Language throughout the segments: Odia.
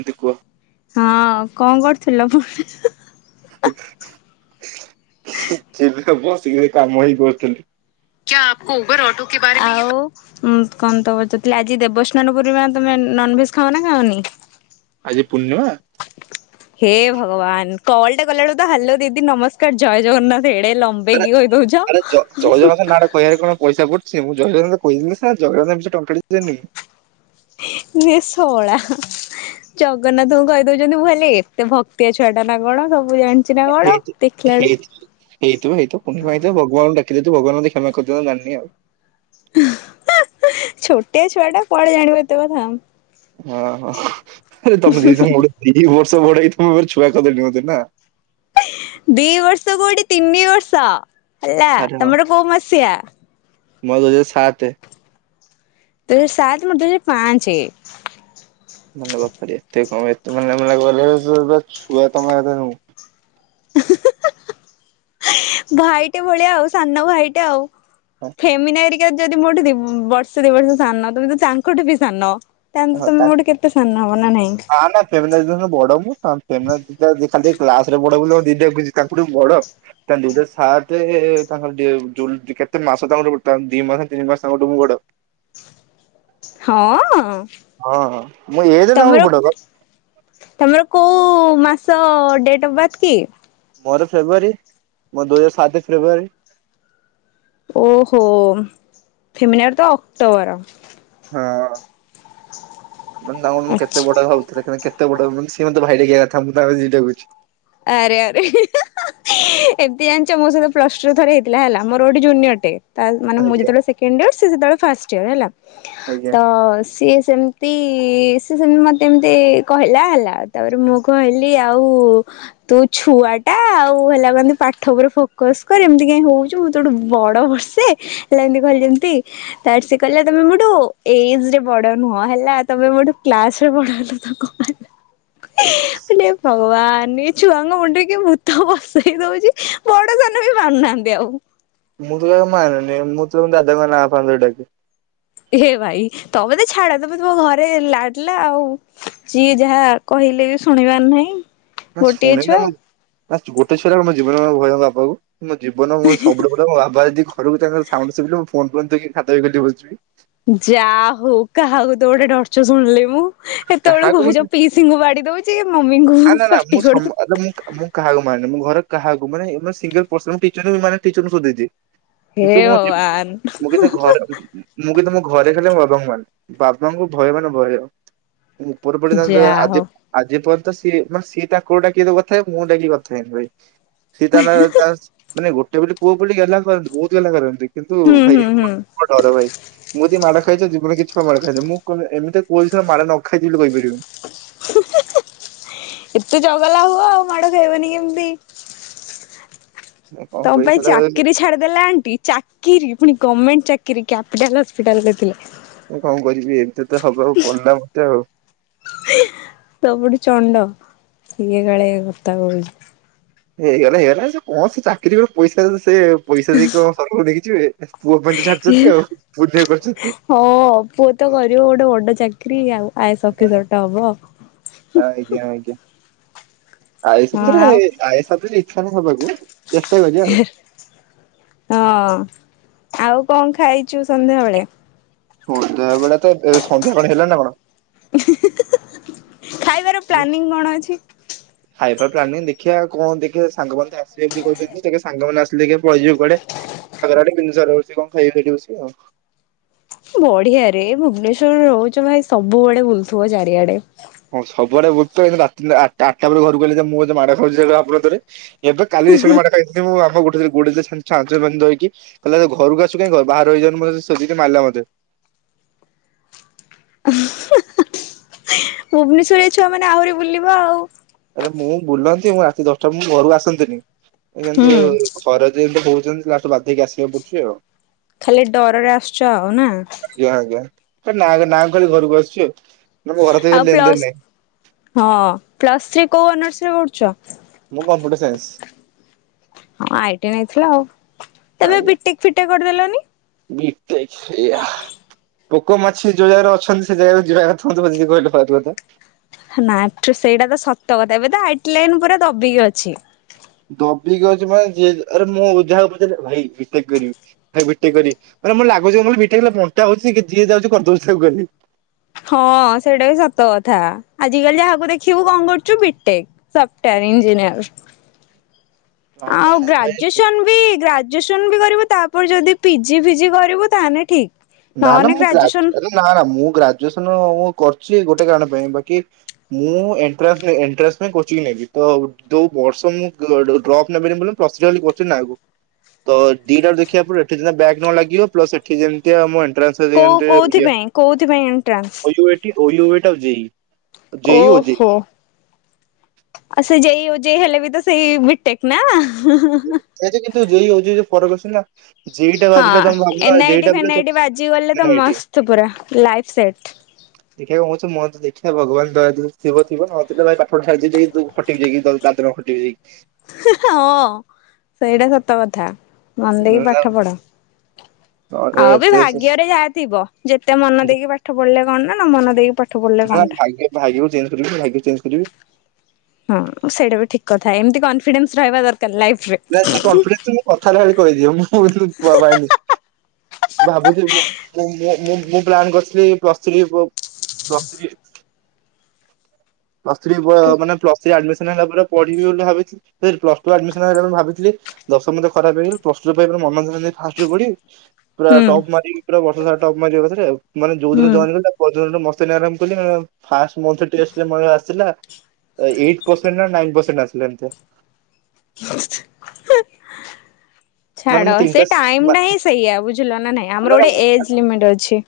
ଦିଦି କୁହ? ହଁ କଣ କରୁଥିଲ? ଟିଭିରେ ବସିକି କାମ ହିଁ କରୁଥିଲି। [unintelligible] ଆଉ ଉଁ କଣ ତ ପଚାରୁଥିଲି, ଆଜି ଦେବସ୍ନାନ ପୂର୍ଣ୍ଣିମା, ତମେ ନୋନଭେଜ୍ ଖାଅ ନା ଖାଅନି? ଆଜି ପୂର୍ଣ୍ଣିମା? [inaudible] ହେ ଭଗବାନ। କଲ ଟେ କଲା ବେଳକୁ ତ ହାଲୋ ଦିଦି ନମସ୍କାର ଜୟ ଜଗନ୍ନାଥ ଏଡେ ଲମ୍ବେଇ ଆରେ କି କହିଦଉଛ। ଆରେ ଜ ଜୟ ଜଗନ୍ନାଥ ନାଟା କହିବାରେ କଣ ପଇସା ପଡୁଛି। ମୁଁ ଜୟ ଜଗନ୍ନାଥ କହିଲି ବୋଲି ସିନା ଜଗନ୍ନାଥ ନା ରେ ଟଙ୍କାଟେଦେଲି। ଏ ଷଳା। ଜଗନ୍ନାଥଙ୍କୁ କହିଦଉଛନ୍ତି। ମୁଁ ଭାବିଲି ଏତେ ଭକ୍ତିଆ ଛୁଆ ଟା ନା କଣ ସବୁ ଜାଣି ଚିନା କଣ, ହେଇଥି ଦେଖିଲାଡୁ ହେଇଥି ହେଇଥିବ ହେଇଥିବ ପୂର୍ଣିମା ହେଇଥିବ ଭଗବାନଙ୍କୁ ଡାକି ଦେଇଥିବୁ ଭଗବାନ ମତେ କ୍ଷମା କରିଦିଅ ମୁଁ ଜାଣିନି। ଛୋଟିଆ ଛୁଆଟା କୁଆଡେ ଜାଣିବ ଏତେ କଥା। ଓହୋ ଆରେ ତମେ ଦି ଜଣ ମୋଠୁ ଦି ବର୍ଷ ବଡ ହେଇକି ତମ ଆଗରେ ଛୁଆ କରିଦେଲଣି ମତେ ନା? ଦି ବର୍ଷ କୋଉଠି ତିନି ବର୍ଷ ହେଲା, ଆରେ ହଁ ତମର କୋଉ ମସିହା? ମୋର ଦୁଇ ହଜାର ସାତ୍ତେ। ତର ସାତ ମୋର ଦୁଇ ହଜାର ପାଞ୍ଚେ। ମାନେ ବାପ୍ ରେ, ଏତେ କମ୍ ହେଲାବେଳକୁ ତମ ଆଗରେ ଛୁଆ ମୁଁ। ଭାଇଟେ ଭଳିଆ ଆଉ ସାନ ଭାଇଟେ ଆଉ। ଫେମିିନେରିକା ଯଦି ମୋଠୁ ଦି ବର୍ଷ ଦି ବର୍ଷ ସାନ, ତମେ ତୋ ତାଙ୍କଠୁ ବି ସାନ। ତାହେଲେ ହଁ ତମେ ମୋଠୁ କେତେ ସାନ ହବ ନା ନାଇଁ? ଫେମିନା ଦିଦି ଠୁ ବଡ ମୁଁ। ଖାଲି କ୍ଲାସରେ ବଡ ବୋଲି ଦିଦି କହୁଛି, ତାଙ୍କଠୁ ମୁଁ ବଡ। ତା ଦୁଇ ହଜାର ସତେ, କେତେ ମାସ ତାଙ୍କର ଗୋଟେ ଦି ମାସ ତିନି ମାସ ତାଙ୍କଠୁ ମୁଁ ବଡ। ହଁ ହଁ, ମୁଁ ଏଜ ରେ ତାଙ୍କଠୁ ବଡ ପା। ତୁମର କୋଉ ମାସ ଡେଟ୍ ଅଫ୍ ବାର୍ଥ କି? ମୋର ଫେବୃୟାରୀ। ମୋର ଦୁଇ ହଜାର ସାତ ଫେବୃୟାରୀ। ଓହୋ ଫେମିିନାର ତୋ ଅକ୍ଟୋବର। ହଁ ବୃନ୍ଦାବନ ମୁଁ କେତେ ଆଚ୍ଛା। ବଡ ଭାବୁଥିଲି କି? କେତେ ବଡ ବୋଲି ସେ ମୋତେ ଭାଇ ଡାକିବା କଥା ମୁଁ ତାକୁ ଜି ଡାକୁଛି। ଆରେ ଆରେ [inaudible] ଏମିତି ଜାଣିଛ ମୋ ସହିତ ପ୍ଲସ ଟୁ ଥରେ ହେଇଥିଲା ହେଲା ମୋର ଗୋଟେ ଜୁନିୟର ଟେ ତା ମାନେ ମୁଁ ଆଜ୍ଞା। ଯେତେବେଳେ ସେକେଣ୍ଡ ଇୟର। ସେ ସେତେବେଳେ ଫାଷ୍ଟ ଇୟର ହେଲା। ଆଜ୍ଞା! ତୋ ସିଏ ସେମିତି, ସିଏ ସେମତି ମତେ ଏମତି କହିଲା ହେଲା। ତାପରେ ମୁଁ କହିଲି ଆଉ ତୁ ଛୁଆ ଟା ଆଉ ହେଲା [inaudible] ପାଠ ଉପରେ ଫୋକସ କର ଏମିତି କାଇ ହଉଛି ମୁଁ ତୋ ଠୁ ବଡ ବର୍ଷେ। ହେଲା ଏମତି କହିଲି ଯେମିତି ତାର ସେ କହିଲା ତମେ ମୋଠୁ ଏଜ୍ ରେ ବଡ଼ ନୁହଁ ହେଲା। ତମେ ମୋଠୁ କ୍ଲାସ ରେ ବଡହେଲ ତୋ କଣ [inaudible] ମାନେ ଭଗବାନ! ଛୁଆଙ୍କ ମୁଣ୍ଡରେ କିଏ ଭୂତ ବସେଇ ଦଉଛି ବଡ ସାନ ବି ମାନୁ ନାହାନ୍ତି ଆଉ। ମୁଁ ତ ଜମା ମନେନି। ମୁଁ ତୋ ଦାଦାଙ୍କ ନାଁ ଫାଆଁ ଧରି ଡାକେ। ହେ ଭାଇ ତମେ ତୋ ଛାଡ। ତମେ ତମ ଘରେ ଲାଡିଲା ଆଉ ଯିଏ ଯାହା କହିଲେ ଶୁଣିବାର ନାହିଁ। ନା ଗୋଟିଏ ଶୁଣେ ନା ଛୁଆ ମୁଁ। ବାସ୍ ଗୋଟେ ଛୁଆରେ ମୋ ଜୀବନରେ ଭୟ ହେଲା ବାପାକୁ। ମୋ ଜୀବନ ମୁଁ ସବୁଠୁ ବଡ ମୋ ବାପା ଯଦି ଘରକୁ ତାଙ୍କର ସାଉଣ୍ଡ ଶୁଭିଲା ମୁଁ ଫୋନ୍ ବନ୍ଦ ଥଇକି ଖାତା ରେ ବହିରେ ବସିଯିବି। ଯା ହଉ କାହାକୁ ତ ଗୋଟେ ଡର୍ଚ ଶୁଣିଲି ମୁଁ ଏତେବେଳେ କାହାକୁ କହୁଛ ମାନେ ପିସ୍ ସିଙ୍ଗ ବାଡ଼ି ଦଉଛି ମମିଙ୍କୁ ପାଟିକରୁ। ଆ ମୁଁ କାହାକୁ ମାନେ ଘର କାହାକୁ ମାନେଇନୀ ସିଙ୍ଗଲ ପାର୍ଶନ ଟିଚର ମାନେ ଟିଚରଙ୍କୁ ଭି ଦେଇଦିଏ। ହେ କିନ୍ତୁ ମୁଁ ଯି ଭଗବାନ [unintelligible] ମୁଁ କେତେ ଘରେ- ମୁଁ କି ତମ ଘରେ ଖାଲି ବାବାଙ୍କ ମାନେ ବାବାଙ୍କୁ ଭୟ ମାନେ ଭୟ ଉପର ପଡି ଯ ଯା ଆଜି ହଉ। ଆଜି ପ ସିଏ ମାନେ ସି ତାକୁ ଡାକିେ କଥାଏ ମୁଁ ଡାକି କଥାଏନି ଭାଇ। ସି ତା ମାନେ ଗୋଟେ ପୋଟେ ପୁଅ ବୋଲିଟ ଗଲା। କରନ୍ତି ବହୁତ ଗଲା କରନ୍ତି କିନ୍ତୁ ହୁଁ ଭାଇ ହୁଁ ହୁଁ ଙ୍କୁ ଡର ଭାଇ। ମୁଁ ଯଦି ମାଡ ଖାଇଛ ଜୀବନ କିଛି ଛୁଆ ମାଡ ଖାଇଥାି ମୁଁ ଏମିତି କହୁି ନା ମାଡ ନ ଖାଇଛି ବୋଲି କହିପାରିବି। ଏତେ ଚଗଲା ହୁଅ ଆଉ ମାଡ ଖାଇବନି କେମିତି କଣ ତମ କରି ପାଇଁ ଶଳା ଚାକିରି ଛାଡିଦେଲା ଏଣ୍ଟି ଚାକିରି ପୁଣି ଗଭର୍ଣ୍ମେଣ୍ଟ ଚାକିରୀ କ୍ୟାପିଟାଲ୍ ହସ୍ପିଟାଲରେ ଥିଲେ। ମୁଁ କଣ କରିବି ଏମିତି ତ ହବ ଆଉ ପଡିଲା ମତେ ଆଉ। ସବୁଠୁ ଚଣ୍ଡ ସିଏ କାଳେ କଥା କହୁଛି। ହେଇଗଲା ହେଇଗଲା ଯେ କଣ ସେ ଚାକିରି ରୁ ପଇସା ଦେଲୁ ସେ ପଇସା ଦେଇ କଣ ସରଗକୁ ନେଇକି ଯିବେ। ପୁଅ ପାଇଁ ତୋ ଛାଡୁଛନ୍ତି ଆଉ ବୁଲିବାକୁ ଆସିଛନ୍ତି। ହଁ ପୁଅ ତ କରିବ ଗୋଟେ ବଡ ଚାକିରରି ଆଉ ଆଇସ୍ ଅଫିସର ଟା ହବ। ଆଜ୍ଞା ଆଜ୍ଞା। ଆଇଏସ ହଁ ଅଫିସର ଆଉ ଏ ଆଇଏସ ଅଫିସର ଇଛା ନୁହଁ ହେବାକୁ ହଁ ଆଉ କଣ ଖାଇଛୁ ସନ୍ଧ୍ୟାବେେଳେ। ସନ୍ଧ୍ୟା ବେଳେ ତ ସନ୍ଧ୍ୟା କଣ ହେଲା ନା କଣ। ଖାଇବାର ପ୍ଲାନିଂ କଣ ଅଛି। ହାଇପାର ପ୍ଲାନିଂ ଦେଖିବା କଣ ଦେଖିବାେ ସାଙ୍ଗମାନେ ତ ଆସିବେ ବୋଲି କହୁଛନ୍ତିେ ସାଙ୍ଗମାନେ ଆସିବେ। ପଳଯିବ କୁଡେଡେୁ ସାରଛି କଣ ଖାଇ ଫେଛି ଆଉ। ବଢିଆରେ ଭୁବନେଶ୍ଵରରେ ରହୁଛ ଭାଇ ସବୁ ବଡେ ବୁଲୁଥିବ ଚାରିଆଡେ, ହଁ ସବୁଆଡେ ବୁତି ଆଠଟା ପରେ ଘରକୁ ଗଲେ ମୁ ଯେ ମାଡ଼ ଖାଉଛି ଆପଣଥରେ। ଏବେ କାଲି ମାଡ [unintelligible] ଖଥିଲି ମୁଁ ଆମ ଗୋଟ ଗୋ ହେକି। କହିଲ ଘକୁ ଆଶୁ କାହିଁ ଘର ବାହାର ରହିଯାଉନୁ, ସେତିକି ମାରିଲା ମତେ ଭୁବନେଶ୍ୱରରେ ଛୁଆ ମାନେ ଆହୁରି ବୁଲିବା ଆଉ, ଆରେ ମୁଁ ବୁଲନ୍ତି ମୁଁ ରାତି ଦଶଟା ଘରୁକୁ ଆସନ୍ତିନି କିନ୍ତୁ ହୁଁ ଘରେ ଯେମିତି ହହୁଉଛନ୍ତି ଲାଠୁ ବାଧକି ଆସିବାକୁ ପଡୁଛି ଆଉ। ଖାଲି ଡରରେ ଆସୁଛ ଆଉ ନା। ଆଜ୍ଞା ଆଜ୍ଞା, ନାଁ ନାଁ ଖାଲି ଘରକୁ ଆସିୁଛି ଆଉ। ମୋ ଘର ସହିତ ଆଉ ଲେନଦେନ ପ୍ଲସ୍ ନାହିଁ ହଁ ପ୍ଲସ୍ ଥ୍ରୀ କୋଉ ଅନର୍ସ ରେ ପଢୁଛ? ମୁଁ କମ୍ପୁଟର ସାଇନ୍ସ। ହଁ ଆଇ ଟି ଆଇ ନେଇଥିଲ ଆଉ, ତମେ ବିିଟେକ ଫିଟେ କରିଦେଲନି? ବି ଟେକ [unintelligible] ପୋକ ମାଛି ଯୋଉ ଜାଗାରେ ଅଛନ୍ତି, ସେ ଜାଗାରେ ଯିବା [unintelligible] ନା ସେଇଟା ତ ସତ କଥା, ଏବେ ତ ହାଇଟ ଲାଇନ ପୁରା ଦବିକି ଅଛି। ଦବି ଅଛି ମାନେ [unintelligible] ଭାଇ ବିିତେକ କରିବି। ଭାଇ ବି ଟେକ କରିବି, ମ ଲାଗୁଚି କି ବିଟେକ ବଣ୍ଟା ହଉଛି, କି ଯିଏ ଯାଉଛି କରିଦଉଛି ଖାଲି। ହଁ ସେଇଟା ବି ସତ କଥା, ଆଜିକାଲି ଯାହାକୁ ଦେଖିବୁ କଣ କରୁଛୁ? ବିଟେକ। Software engineer. ଆଉ ଭାବନା ଭାଇ ଗ୍ରାଜୁଏସନ ବି ଗା- ଗ୍ରାଜୁଏସନ୍ ବି କରିବୁ, ତାପରେ ଯଦି ପିଜି ଫିଜି କରିବୁ ତାହେଲେ ଠିକ୍, ନା ନା ନହେଲେ ମୁଁ ଗ୍ରାଜୁ ଗ୍ରାଜୁଏସନ୍ ଆରେ ନା ନା ମୁଁ ଗ୍ରାଜୁଏସନ ମୁଁ କରିୁଛି ଗୋଟେ କାରଣ ପାଇଁ ବାକି ମୁଁ ଏଣ୍ଟ୍ରାନ୍ସ ଏଣ୍ଟ୍ରାନ୍ସ ପାଇଁ କୋଚିଂ ନେବି, ତ ଯୋଉ ବର୍ଷ ମୁଁ ଡ୍ରପ୍ ନେବିନି ବୋ ଆଗ ତ ଦିଟା ଦେଖିବା ପରେ ଏଠି ଯେ ବ୍ୟାଗ୍ ନ ଲାଗିବ, ପ୍ଲସଠି ଯେ କୋଉ ମ କୋଉଥିପାଇଁ କୋଉଥିପାଇଁ ଏଣ୍ଟ୍ରାନ୍ସ [unintelligible] ଓ ଜେଇ। ଓହୋ। ଆଉ ସେ ଯେଇ ଯେଇ ହେଲେ ବି ତ ସେଇ ବିଟେକ୍ ନା। ସେଇା କିନ୍ତୁ ଯ ଯ ଫରକ ଆସେ ନା। ଯେଇ ହଁ ବାଜିଲେ ତମେ ଭାବିଲ ସୁ ପୁରା ଲାଇଫ୍ ସେଟ୍। ଦେଖିବା କହୁଛ ମ ତ ଦେଖିବା ଭଗବାନ ଥିବଥିବ, ନଥିଲେ ଭାଇ ପାଠ ଛାଡିଦ ଯାଇ ଖଟିବ ଯାଇକି, ଦାଦନ ଖଟିବ ଯାଇ କି। ହଁ ସେଇଟା ସତ କଥା, ମନ ଦେଇକି ଉଁ, ପାଠ ପଢ। ନା ଏ, ଆଉ ବି ତେ- ଭାଗ୍ୟରେ ସେ- ଯାହା ଥିବ, ଯେତେ ମନ ଦେଇକି ପାଠ ପଢିଲେ କଣ ନା ନା ମନ ଦେଇକି ପଢିଲେ ନା କଣଟା। ଭ ଭିବ ଚେ୍ କରିବି ଭ ଚେଞ୍ଜ କରିବି। ହଁ ସେଇଟା ବି ଠିକ କଥା, ଏମିତି କନଫିଡେନ୍ସ ରହିବା ଦରକାର। ଲାଇଫ୍ ରେ। ନା ସେ କନଫିଡେନ୍ସ କଥା ହେଲା ଭ କହିଦିଏ, ମୁଁ କିନ୍ତୁ ପୁଆ ପାଇଁନି। ଭାବୁଛି ମୁ ମୁଁ ପ୍ଲାନ୍ କରିଥିଲି plus three plus three plus three ହେବା ହୁଁ ପ୍ଲସ୍ ଥ ଆଡମିସନ ହେଲା ପରେ ପଢିବି ବୋଲି ଭାବି, ପ୍ଲସ ଟୁ ଆଡମିସନ ହେଲା ଭାବଥିଲି ଦଶମ ତ ଖରାପ ହେଇଗ, ପ୍ଲସ ଟୁ ଟା ପୁରା ମନଧ୍ୟାନ ଦେଇ ଫାଷ୍ଟରୁ ପଢ଼ିବି। ପୁରା ଟପ୍ ମାରିବି, ପୁରା ବର୍ଷ ସାରା ଟପ୍ ମାରିବା କରେେ ଯୋଉ ଦିନ ଜ ହୁଁ। [unintelligible] [unintelligible] ଫାଷ୍ଟ ମନଥିଲି ଟେଷ୍ଟ ଆସିଲା ଏଇଟ ପରସେଣ୍ଟ, ନାଇନ ପରସେଣ୍ଟ ଆସିଲା ଏମତିଆ। [unintelligible] ମାନେ ଛାଡ ମୁଁ ତିନିଟା ସେ ଟାଇମ ଟା ହିଁ ସେଇଆ ବୁଝିଲ ନା ନାଇଁ, ଆମର ଗୋଟେ ଏଜ ଲିମିଟ ଅଛି।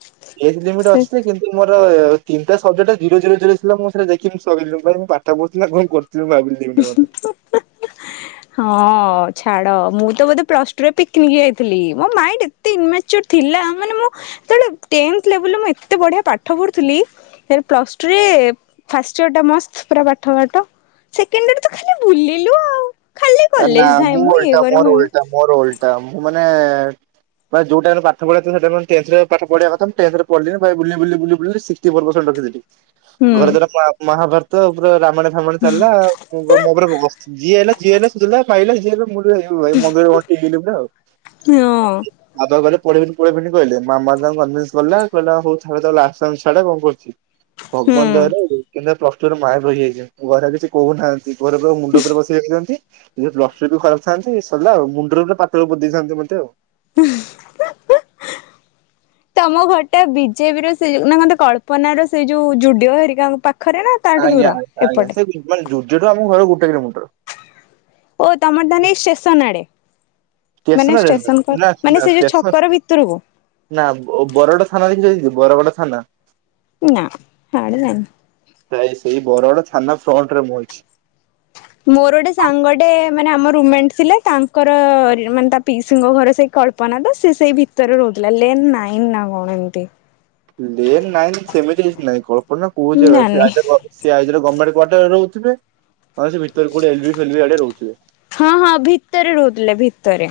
ଏଜ ଲିମିଟ ସେ ଅଛି ଯେ କିନ୍ତୁ ମୋର ତିନଟା ସବଜେକ୍ଟ ଜିରୋ ଜିରୋ ଜିରୋ ଥିଲା, ସ ଦେଖି ସରିଲି ପାଇଁ ମୁ ପାଠ ପଢ଼ଥିଲି କଣ କରଥିଲି ଭାବିଲି? ହୁଁ ହୁଁ ହା ହା ହଁ ଛାଡ, ମୁଁ ତ ବୋଧେ ପ୍ଲସ୍ ଟୁରେ ପିକନିକ ଯାଇଥିଲି ମୋ ମାଇଟ ଇନ ମାଚୁଆର ଥିଲା, ମାନେ ମୁଁ ଟେନଥ ଲେବୁଲ ରେ ଏତେ ବଢିଆ ପାଠ ପଢ଼ୁଥିଲି? ଏ ପ୍ଲସ୍ ଟୁରେ ଫାଷ୍ଟ ଇୟର୍ଟା ମସ୍ତ ପୁରା ପାଠ ପାଠ ସେକେଣ୍ଡ ଇର ତ ଖାଲି ବୁଲିଲୁ ଆଉ ଖାଲି ନା କଲେଜ ଯାଏ ମୁଁ ଇଏ ଓଲଟା କରି ମୋର ମୁ ଓଲଟା ମୋର ଓଲଟା, ମୁଁ ମାନେ ବା ଯଉ ଟାଇମ୍ ରେ ପାଠ [unintelligible] ହୁଁ ଘରେ ଦାର ମହାଭାରତ ପୁରା ରାମାୟଣ ଚାଲିଲା ଆଉ, ଯିଏ ହେଲା ଯିଏ ହେଲା ଶୋଧିଲା ପାଇଲା ଏ ହେ ଭାଇ ମନ୍ଦିର ଟିକ ନା ଆଉ ହଁ ମାଧ ଆଦତ୍ ପନ୍ଦର୍ ମିନିଟ୍ କୋଡିଏ ମିନିଟ୍ କହିଲେ। ମାମା ତାଙ୍କୁ କନଭିନ୍ସ କଲା କହିଲା ହଉ ଛା କଣ କରୁଚି। ହୁଁ ଭଗବାନ ଦୟାରୁ କିନ୍ତୁ ପ୍ରଷ୍ଟୁରର ମା ରହିଯାଇଚି [unintelligible] ଘରେ କିଛି କହୁନାହାନ୍ତି। ଦି ପହରେ ପୁରା ମୁଣ୍ଡ ଉପରେ ବସି ଯାଇିଚନ୍ତି। ସେ ଯୋ ଲସି ଦୋକାନ ଥାନ୍ତି ସରିଲା ଆଉ ମୁଣ୍ଡରେ ପାତଳ ବ ଦେଇଥାନ୍ତି ମତେ ଆଉ। [inaudible] ତମ ଘରଟା ବିଜେପି ର ସେ ଯ ନା ମତ କଳ୍ପନା ର ସେଇ ଯୋଉ ଯୁଡିଓ ହେରିକାଙ୍କ ପାଖରେ ନା? ତାଠୁ ଦୂର ଏପଟେ। ମାନ ଯୁଡ଼ିଓଠୁ ଆମ ଘର ଗୋଟେ କିଲୋମିଟର। ଓ ତମର ତାନେ ଷ୍ଟେସନ୍ ଆଡେ। ମାନେ ଷ୍ଟେସନରେ ନୁହେଁ ନା ଷ୍ଟେସନଙ୍କର ମାନେ ନା ସେ ଯୋଉ ଷ୍ଟେସନ ଛକର ଭିତରକୁ। ନା ବ ବରଗଡ ଥାନା ଦେଖିଚ ବରଗଡ ଥାନା? ନାଁ ସାଡେ ଜାଣିନି। ପ୍ରାଇ ସେଇ ବରଗଡ ଥାନା ଫ୍ରଣ୍ଟ ରେ ମୁଁ ଅଛି। ମୋର ଗୋଟେ ସାଙ୍ଗଟେ ମାନେ ଆମ ରୁମେଣ୍ଟ ଥିଲେ ତାଙ୍କର ମାନେ ତା ପିଉସୁଙ୍କ ଘର ସେଇ କଳ୍ପ ପନା ତ ସେ ସେଇ ଭିତରେ ରହୁଥିଲା ଲେନ୍ ନାଇନ ନା କଣ ଏମତି। ଲେନ୍ ନାଇଁନ ସେମିତି କିଛି ନାଇଁ କଳ୍ପନା କୋଉ ମୁଁ ଜାଗା ସେ ଜାଣିନି ଆଇଦର। ସେ ଆଇଦର ଗର୍ମେଣ୍ଟ କ୍ଵାର୍ଟରରେ ରହୁଥିବ ସେ ତ କଉଠି ଏଲବି ଫେଲଭି ଆଡେ ରହୁଥିବେ। ହଁ ହଁ ଭିତରେ ରହୁଥିଲେ ଭିତରେ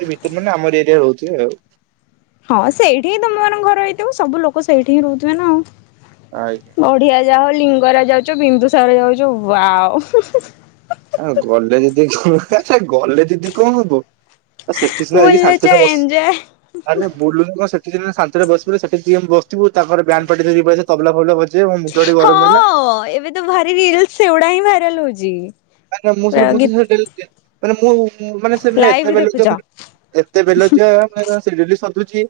ସେ ଭିତରେ ମାନେ ଆମର ଏରିଆରେ ରହୁଥିବେ ଆଉ। ହଁ ସେଇଠି ହିଁ ତମାନଙ୍କ ଘର ହେଇଥିବ ସବୁ ଲୋକ ସେଇଠି ହିଁ ରହୁଥିବେ ନା ଆଉ। ଆଞା। ବଢିଆ ଯା ହଉ ଲିଙ୍ଗରାଜ ଯାଉଛ ବିନ୍ଦୁସର ଯାଉଛୁ ୱାଉ। ଆଉ ଗଲେ ଦିଦି କଣ ଆଚଛା ଗଲେ ଦିଦି କଣ ହବ? ସେଠି ସିନା ଯାଇକି ବୁଲୁଛ ସାନ୍ତି ରେ ବ ଏଞ୍ଜୟ ବୁଲୁଣ ସେଠଦିନ ଶାନ୍ତିରେ ବସିବୁ ସେଠି ବସିଥିବୁ ତାଙ୍କର ବ୍ୟାନ ପାଟିି ସେ ତବଲା ଫାବଲା ବଜେଇବେ ମୁଁ [unintelligible] ଗରମ ହେଲା। ହଁ ଏବେ ତ ଭାରି ରିଲସ ସେଗୁଡା ହିଁ ଭାଇରାଲ ହଉଚି। ମାନେ ମୁଁ ସେ ମୁଁ ତ ସେ ଡେଲି ମାନେ ମୁଁ ମାନେ ସେ ଲାଇଭ ଏତେ ଦେଖୁଛ [unintelligible] ଏତେ ବେଲଜ୍ୟା ମାନେ ସେ ଡେଲି ସଧୁଚି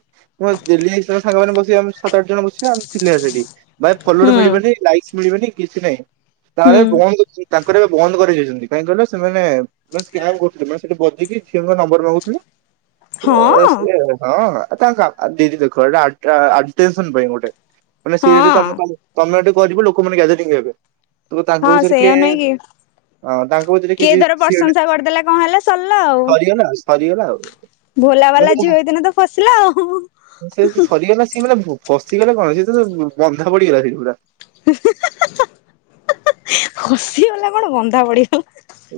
ମୁଁ ଡେଲି ଆ ସାଙ୍ଗ ମାନ ବସିବା ସାତ ଆଠ ଜଣ ବସିବା ଚିଲେଇବା ସେଠି। ଭାଇ ଫଲର୍ ହୁଁ ମିଲିବେନି ଲାଇକ୍ସ ମିଳିବନି କିଛି ନାହିଁ ତାହେଲେ ହୁଁ। ବନ୍ଦ ତାଙ୍କର ଏବେ ବନ୍ଦ କରି ଯାଇଛନ୍ତି କାହିଁକି କହିଲ ସେମାନେ ବସ୍ କାବ କହୁଥିଲ ମ ସେଠି ବଜିକି ଝିଅଙ୍କ ନମ୍ବର ମାଗୁଥିଲେ। ହଁ ତାଙ୍କ ଦିଦି ଦେଖେ ଏଟା ଏ [unintelligible] ପାଇଁ ଗୋଟେ। ମାନେ ସି ହଁ ତମେକୁ ତମେ ଯଦି କରିବ ଲୋକମାନେ ଗ୍ୟାଦରିଙ୍ଗ ହେବେ ତ ହଁ ତାଙ୍କ ଭିତରେ ସେଇଆ କିଏ ନୁହେଁ କି ହଁ ତାଙ୍କ ଭିତରେ କିଏ କିଛି ଧର ଗୋଟେ ପ୍ରଶଂସା କରିଦେଲା କଣ ହେଲା ସରିଲା ଆଉ ସରିଗଲା ଆଉ ସରିଗଲା ଆଉ। ଭୋଲା ବାଲା ମାନେ ଝିଅ ହେଇଥିନେ ତ ଫସିଲା ଆଉ। ସେ ଠି ସରିଗଲା ନା ସିଏ ନୁହ। ଫସିଗଲେ କଣ ସେ ତ ବନ୍ଧା ପଡିଗଲା ସେଠି ପୁରା। ହସିଗଲା କଣ ବନ୍ଧା ପଡିିବ।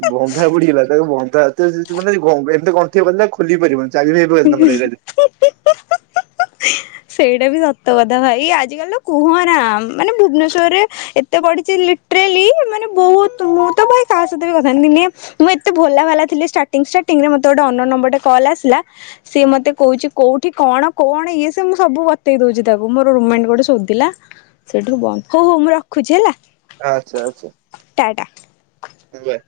ବନ୍ଧା ବୁଡିଗଲା ତାକୁ ବନ୍ଧା ଏତେ ଭିତରକୁ ଗଲେ ବି [unintelligible] ଏମିତି ଗଣ୍ଠି ପକେଇଲା ଖୋଲିବି ପାରିବନି। ଚାରି [unintelligible] [inaudible] ସେଇଟା ବି ସତ କଥା ଭାଇ ଆଜିକାଲି ତ କୁହନା ମାନେ ଭୁବନେଶରରେ ଏ ଏତେ ପଢ଼ିଚି ଲିଟରାଲି ମାନେ ବହୁତ ମୁଁ ତ ଭହ କାହା ସହିତ ବି କଥା ଦିନେ ମୁଁ ଏତେ ଭଲ ବାଲା ଥିଲ ଷ୍ଟାର୍ଟିଂ ଷ୍ଟାର୍ଟିଂ ରେ ମୋତେ ଗୋଟେ ଅନନନ୍ ନମ୍ବର ଟେ କଲ ଆସିଲା ସିଏ ମତେ କହୁଚି କୋଉଠି କଣ କଣ ଇଏ ସ ମୁଁ ସବୁ ବତେଇ ଦଉଚି ତାକୁ ମୋର ରୋମଣ୍ଟ ଗୋଟେ ଶଧ ଥିଲା ସେଠୁ ବନ୍ଦ ହଉ ହଉ ମୁଁ ରଖୁଚି ହେଲା। ଆଛା ଆଛା। ଟାଟା। ଆଜ୍ଞା।